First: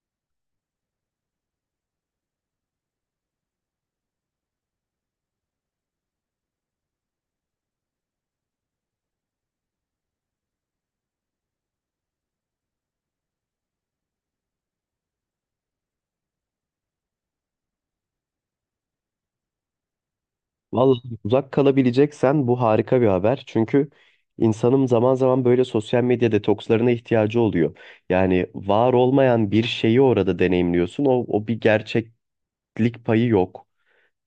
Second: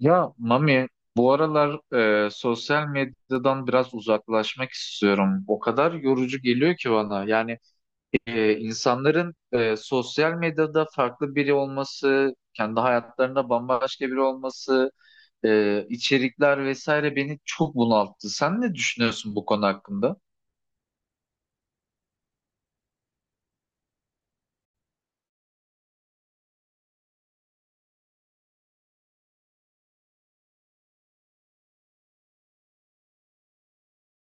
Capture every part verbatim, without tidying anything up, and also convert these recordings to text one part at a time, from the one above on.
Ya Mami, bu aralar e, sosyal medyadan biraz uzaklaşmak istiyorum. O kadar yorucu geliyor ki bana. Yani e, insanların e, sosyal medyada farklı biri olması, kendi hayatlarında bambaşka biri olması, e, içerikler vesaire beni çok bunalttı. Sen ne düşünüyorsun bu konu hakkında? Vallahi uzak kalabileceksen bu harika bir haber. Çünkü insanın zaman zaman böyle sosyal medya detokslarına ihtiyacı oluyor. Yani var olmayan bir şeyi orada deneyimliyorsun. O, o bir gerçeklik payı yok.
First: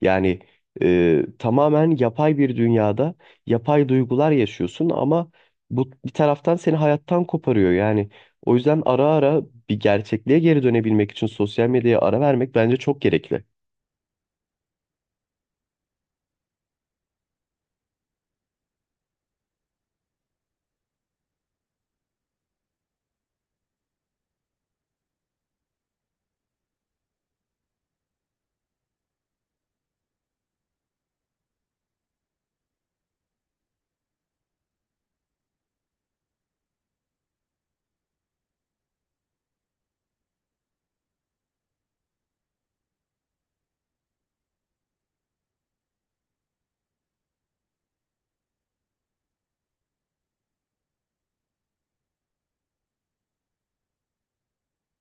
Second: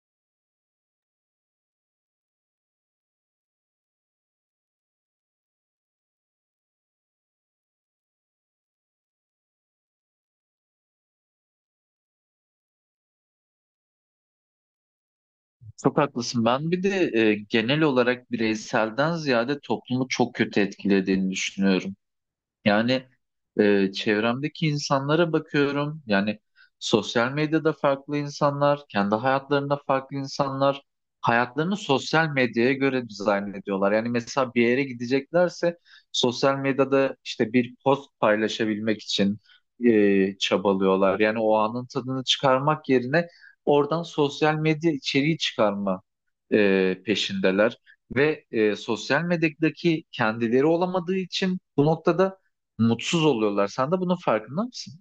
Yani e, tamamen yapay bir dünyada yapay duygular yaşıyorsun ama bu bir taraftan seni hayattan koparıyor. Yani o yüzden ara ara bir gerçekliğe geri dönebilmek için sosyal medyaya ara vermek bence çok gerekli. Çok haklısın. Ben bir de e, genel olarak bireyselden ziyade toplumu çok kötü etkilediğini düşünüyorum. Yani e, çevremdeki insanlara bakıyorum. Yani sosyal medyada farklı insanlar, kendi hayatlarında farklı insanlar hayatlarını sosyal medyaya göre dizayn ediyorlar. Yani mesela bir yere gideceklerse sosyal medyada işte bir post paylaşabilmek için e, çabalıyorlar. Yani o anın tadını çıkarmak yerine oradan sosyal medya içeriği çıkarma e, peşindeler. Ve e, sosyal medyadaki kendileri olamadığı için bu noktada mutsuz oluyorlar. Sen de bunun farkında mısın?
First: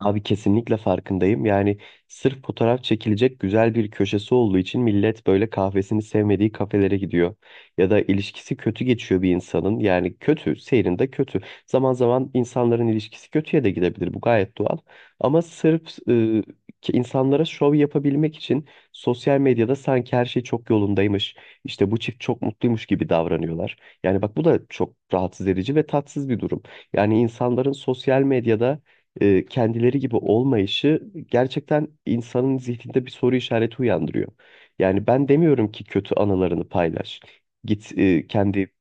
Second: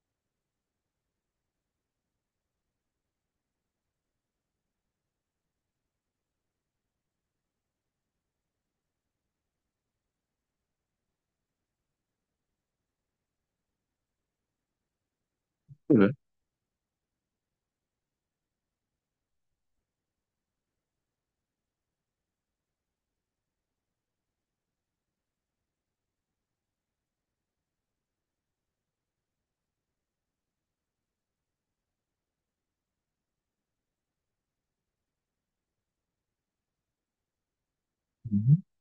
Abi kesinlikle farkındayım. Yani sırf fotoğraf çekilecek güzel bir köşesi olduğu için millet böyle kahvesini sevmediği kafelere gidiyor. Ya da ilişkisi kötü geçiyor bir insanın. Yani kötü, seyrinde kötü. Zaman zaman insanların ilişkisi kötüye de gidebilir. Bu gayet doğal. Ama sırf Evet. e, ki insanlara şov yapabilmek için sosyal medyada sanki her şey çok yolundaymış. İşte bu çift çok mutluymuş gibi davranıyorlar. Yani bak bu da çok rahatsız edici ve tatsız bir durum. Yani insanların sosyal medyada e, kendileri gibi olmayışı gerçekten insanın zihninde bir soru işareti uyandırıyor. Yani ben demiyorum ki kötü anılarını paylaş. Git e, Hı hı. kendi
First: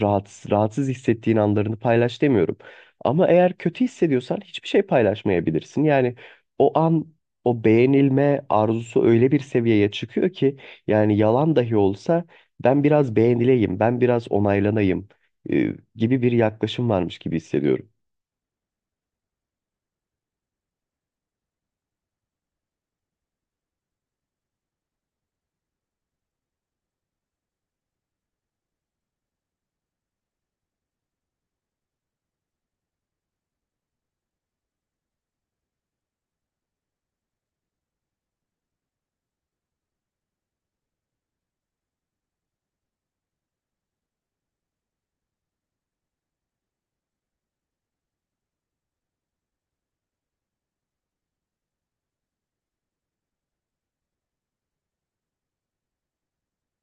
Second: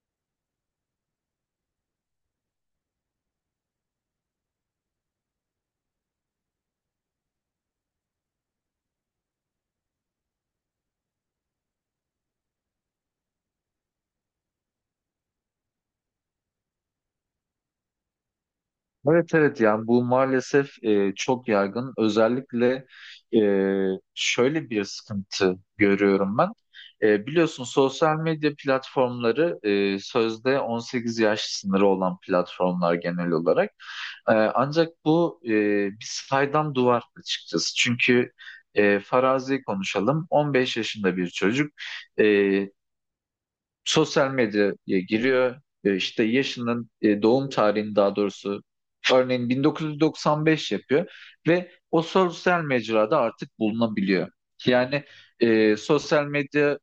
rahatsız, rahatsız hissettiğin anlarını paylaş demiyorum. Ama eğer kötü hissediyorsan hiçbir şey paylaşmayabilirsin. Yani o an o beğenilme arzusu öyle bir seviyeye çıkıyor ki yani yalan dahi olsa ben biraz beğenileyim, ben biraz onaylanayım e, gibi bir yaklaşım varmış gibi hissediyorum. Evet evet, yani bu maalesef e, çok yaygın. Özellikle e, şöyle bir sıkıntı görüyorum ben. E, biliyorsun, sosyal medya platformları e, sözde on sekiz yaş sınırı olan platformlar genel olarak. E, ancak bu e, bir saydam duvar açıkçası. Çünkü e, farazi konuşalım. on beş yaşında bir çocuk e, sosyal medyaya giriyor. E, işte yaşının e, doğum tarihini daha doğrusu örneğin bin dokuz yüz doksan beş yapıyor ve o sosyal mecrada artık bulunabiliyor. Yani e, sosyal medya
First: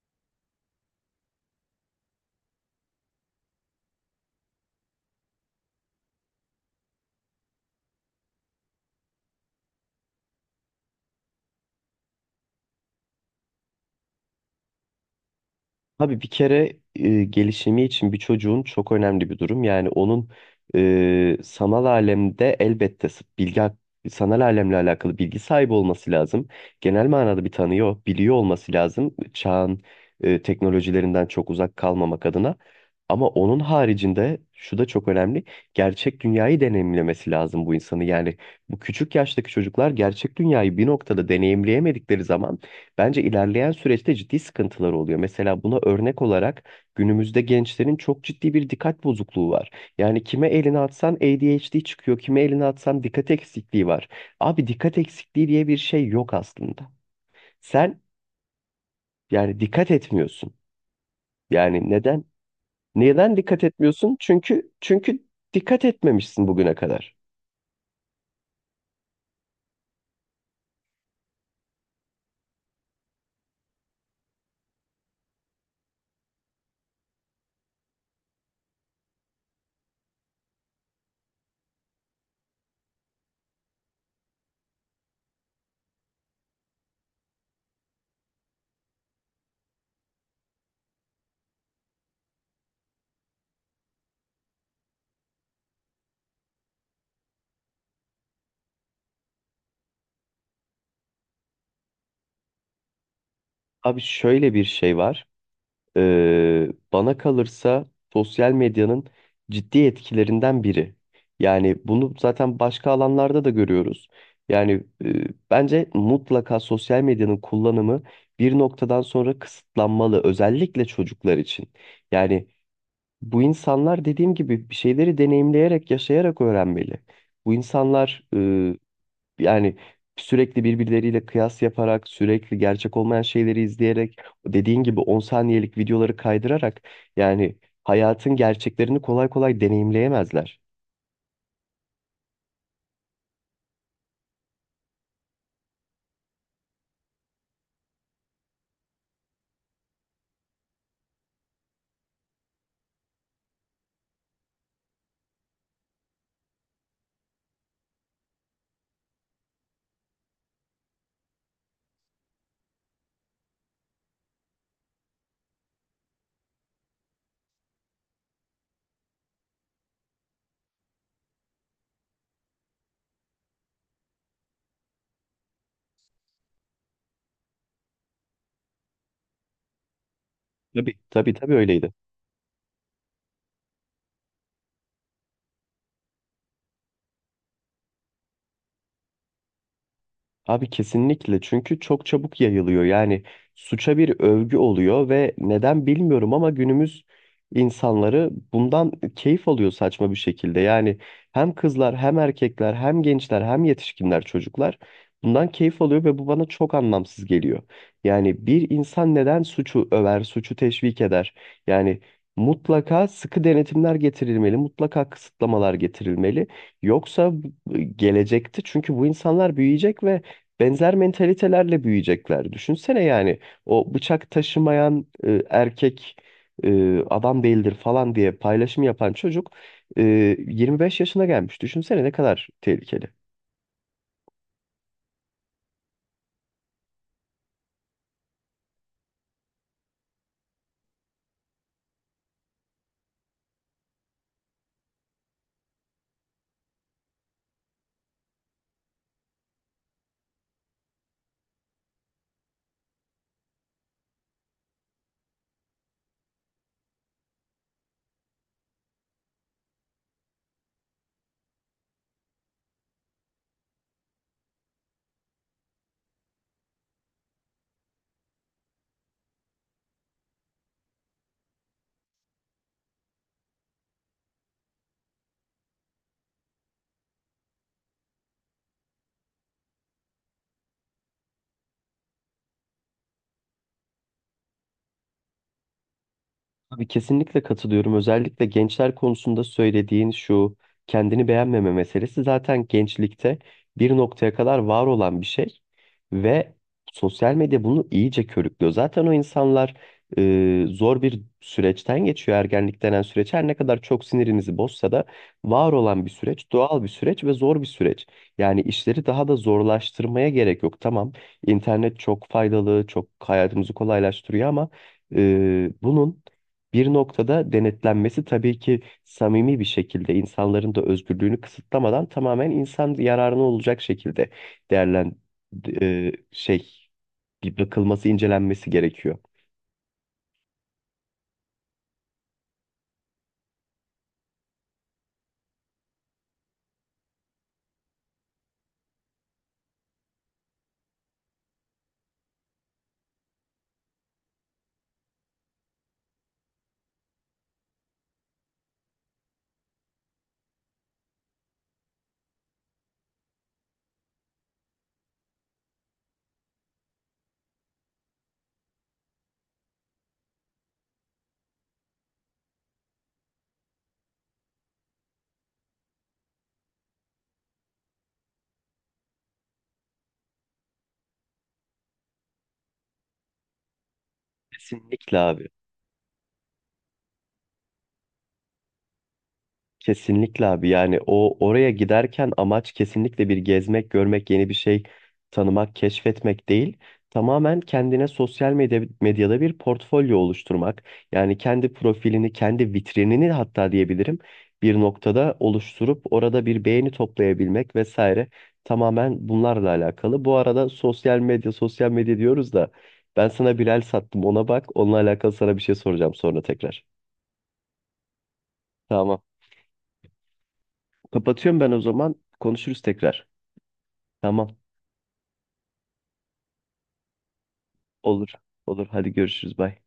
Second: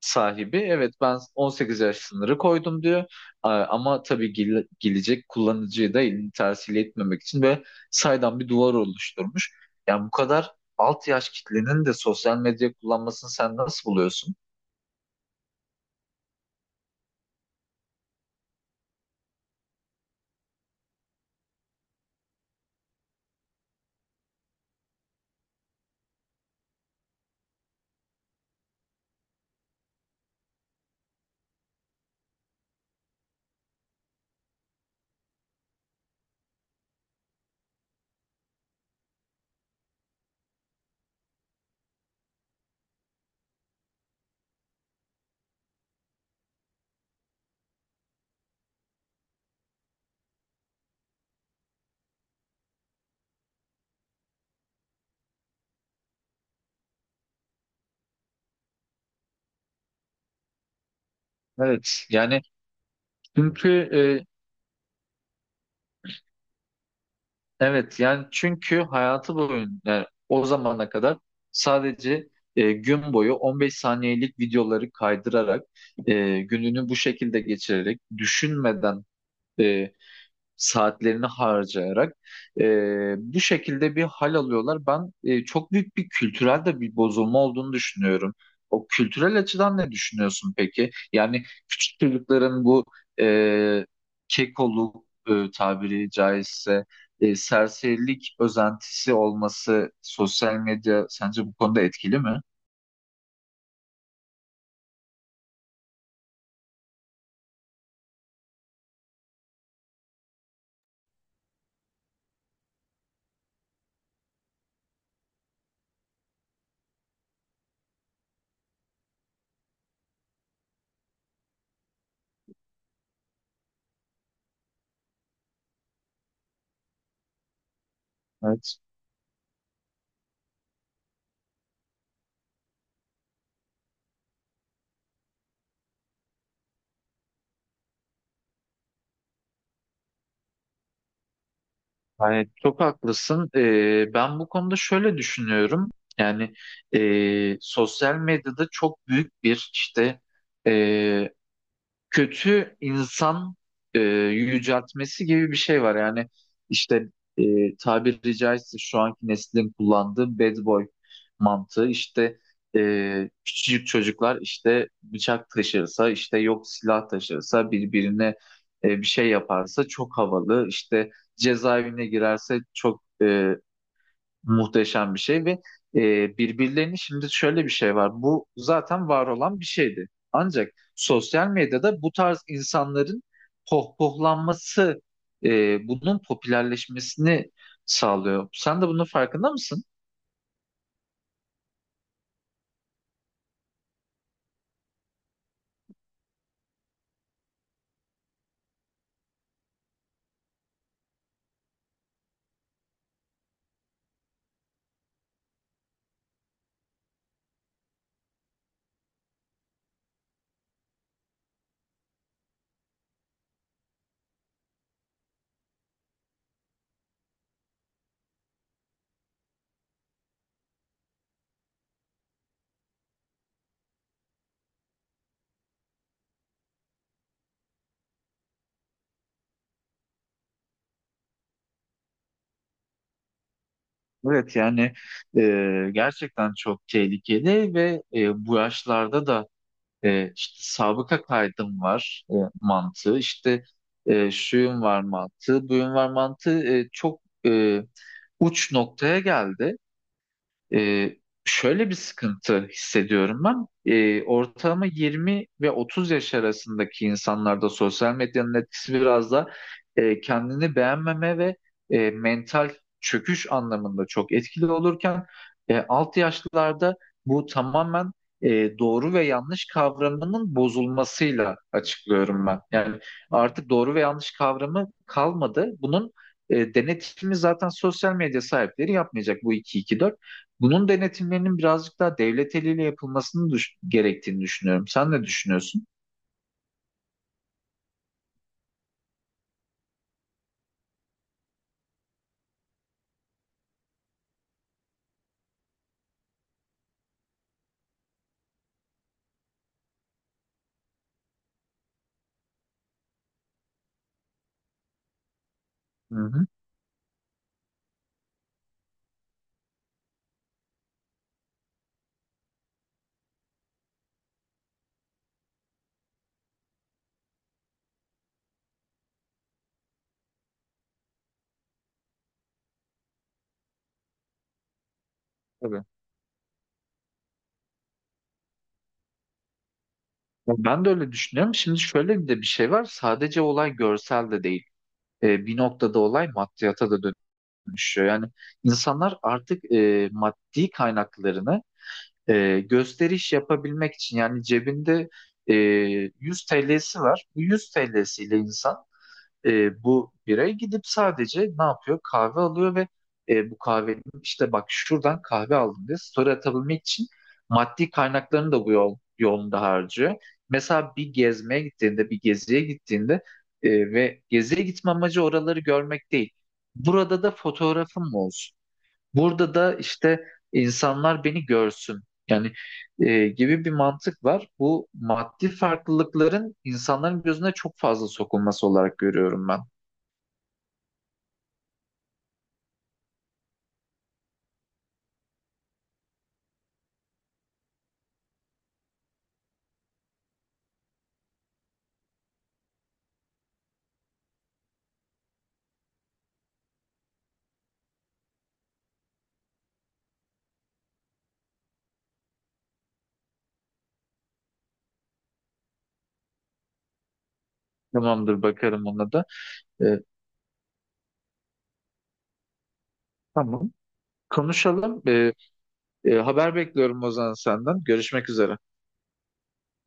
sahibi evet ben on sekiz yaş sınırı koydum diyor. A- ama tabii gel- gelecek kullanıcıyı da elini tersiyle etmemek için ve saydam bir duvar oluşturmuş. Yani bu kadar alt yaş kitlenin de sosyal medya kullanmasını sen nasıl buluyorsun? Abi bir kere e, gelişimi için bir çocuğun çok önemli bir durum. Yani onun e, sanal alemde elbette s- bilgi hak- sanal alemle alakalı bilgi sahibi olması lazım. Genel manada bir tanıyor, biliyor olması lazım. Çağın e, teknolojilerinden çok uzak kalmamak adına. Ama onun haricinde şu da çok önemli. Gerçek dünyayı deneyimlemesi lazım bu insanı. Yani bu küçük yaştaki çocuklar gerçek dünyayı bir noktada deneyimleyemedikleri zaman bence ilerleyen süreçte ciddi sıkıntılar oluyor. Mesela buna örnek olarak günümüzde gençlerin çok ciddi bir dikkat bozukluğu var. Yani kime elini atsan A D H D çıkıyor, kime elini atsan dikkat eksikliği var. Abi dikkat eksikliği diye bir şey yok aslında. Sen yani dikkat etmiyorsun. Yani Evet neden? yani Neden dikkat çünkü etmiyorsun? e, Çünkü çünkü dikkat etmemişsin bugüne kadar. Evet yani çünkü hayatı boyunca, yani o zamana kadar sadece e, gün boyu on beş saniyelik videoları kaydırarak, e, gününü bu şekilde geçirerek, düşünmeden e, saatlerini harcayarak, e, bu şekilde bir hal alıyorlar. Ben e, çok büyük bir kültürel de bir bozulma olduğunu düşünüyorum. O kültürel açıdan ne düşünüyorsun peki? Yani küçük çocukların bu e, kekoluk, e, tabiri caizse e, serserilik özentisi olması, sosyal medya sence bu konuda etkili mi? Abi şöyle bir şey var. Ee, Bana kalırsa sosyal medyanın ciddi etkilerinden biri. Yani bunu zaten başka alanlarda da görüyoruz. Yani e, bence mutlaka sosyal medyanın kullanımı bir noktadan sonra kısıtlanmalı, özellikle çocuklar için. Yani bu insanlar dediğim gibi bir şeyleri deneyimleyerek, yaşayarak öğrenmeli. Bu insanlar Evet. yani sürekli birbirleriyle kıyas yaparak, sürekli gerçek olmayan şeyleri izleyerek, dediğin gibi on saniyelik videoları kaydırarak yani hayatın gerçeklerini kolay kolay deneyimleyemezler. Hayır, çok haklısın. Ee, ben bu konuda şöyle düşünüyorum. Yani e, sosyal medyada çok büyük bir işte kötü insan e, yüceltmesi gibi bir şey var. Yani işte e, tabiri caizse şu anki neslin kullandığı bad boy mantığı işte, e, küçücük çocuklar işte bıçak taşırsa, işte yok silah taşırsa birbirine e, bir şey yaparsa çok havalı, işte cezaevine girerse çok e, Muhteşem bir şey, ve e, birbirlerini şimdi şöyle bir şey var. Bu zaten var olan bir şeydi. Ancak Tabii. Tabii sosyal tabii öyleydi. medyada bu tarz insanların pohpohlanması e, bunun popülerleşmesini sağlıyor. Sen de bunun farkında mısın? Abi kesinlikle çünkü çok çabuk yayılıyor. Yani suça bir övgü oluyor ve neden bilmiyorum ama günümüz insanları bundan keyif alıyor saçma bir şekilde. Yani hem kızlar hem erkekler hem gençler hem yetişkinler çocuklar bundan keyif alıyor ve bu bana çok anlamsız geliyor. Yani bir insan neden suçu över, suçu teşvik eder? Yani mutlaka sıkı denetimler getirilmeli, mutlaka kısıtlamalar getirilmeli. Yoksa bu- gelecekte çünkü bu insanlar büyüyecek ve benzer mentalitelerle büyüyecekler. Düşünsene yani o bıçak taşımayan e, erkek e, adam değildir falan diye paylaşım yapan çocuk e, yirmi beş yaşına gelmiş. Düşünsene ne kadar tehlikeli. Evet yani e, gerçekten çok tehlikeli ve e, bu yaşlarda da E, işte sabıka kaydım var e, mantığı, işte e, şuyum var mantığı, buyum var mantığı e, çok e, uç noktaya geldi. Ee, şöyle bir sıkıntı hissediyorum ben. Ee, ortalama yirmi ve otuz yaş arasındaki insanlarda sosyal medyanın etkisi biraz da e, kendini beğenmeme ve e, mental çöküş anlamında çok etkili olurken, e, alt yaşlılarda bu tamamen e, doğru ve yanlış kavramının bozulmasıyla açıklıyorum ben. Yani artık doğru ve yanlış kavramı kalmadı. Bunun e, denetimi zaten sosyal medya sahipleri yapmayacak, bu iki iki dört. Bunun denetimlerinin birazcık daha devlet eliyle yapılmasını düş- gerektiğini düşünüyorum. Sen ne düşünüyorsun? Abi kesinlikle katılıyorum. Özellikle gençler konusunda söylediğin şu kendini beğenmeme meselesi zaten gençlikte bir noktaya kadar var olan bir şey ve sosyal medya bunu iyice körüklüyor. Zaten o insanlar e, zor bir süreçten geçiyor ergenlik denen süreç. Her ne kadar çok sinirinizi bozsa da var olan bir Hı hı. süreç, doğal bir süreç ve zor bir süreç. Yani işleri daha da zorlaştırmaya gerek yok. Tamam, internet çok faydalı, çok hayatımızı kolaylaştırıyor ama e, bunun bir noktada denetlenmesi tabii ki samimi bir şekilde insanların da özgürlüğünü kısıtlamadan tamamen insan yararına olacak şekilde değerlen Tabii. e, şey bir bakılması, incelenmesi gerekiyor. Ya Ben de öyle düşünüyorum. Şimdi şöyle bir de bir şey var. Sadece olay görsel de değil. Ee, bir noktada olay maddiyata da dönüşüyor. Yani insanlar artık e, maddi kaynaklarını e, gösteriş yapabilmek için, yani cebinde e, yüz T L'si var. Bu yüz T L'siyle insan E, bu birey gidip sadece ne yapıyor? Kahve alıyor ve e, bu kahvenin işte, bak şuradan kahve aldım diye story atabilmek için maddi kaynaklarını da bu yol, yolunda harcıyor. Mesela bir gezmeye gittiğinde, bir geziye gittiğinde, e, ve geziye gitme amacı oraları görmek değil. Burada da fotoğrafım olsun. Burada da işte insanlar beni görsün. Yani e, gibi bir mantık var. Bu Kesinlikle abi. maddi farklılıkların insanların gözüne çok fazla sokulması olarak görüyorum ben. Kesinlikle abi yani o oraya giderken amaç kesinlikle bir gezmek, görmek, yeni bir şey tanımak, keşfetmek değil. Tamamen kendine sosyal medya, medyada bir portfolyo oluşturmak. Yani kendi profilini, kendi vitrinini hatta diyebilirim bir noktada oluşturup orada bir beğeni toplayabilmek vesaire. Tamamen bunlarla alakalı. Bu arada sosyal medya, sosyal medya diyoruz da ben sana bir el sattım ona bak. Onunla alakalı sana bir şey soracağım sonra tekrar. Tamamdır, bakarım ona Tamam. da. Ee, Kapatıyorum ben o zaman. Konuşuruz tekrar. tamam. Tamam. Konuşalım. Ee, e, haber bekliyorum Ozan senden. Görüşmek Olur. üzere. Olur. Hadi görüşürüz. Bye.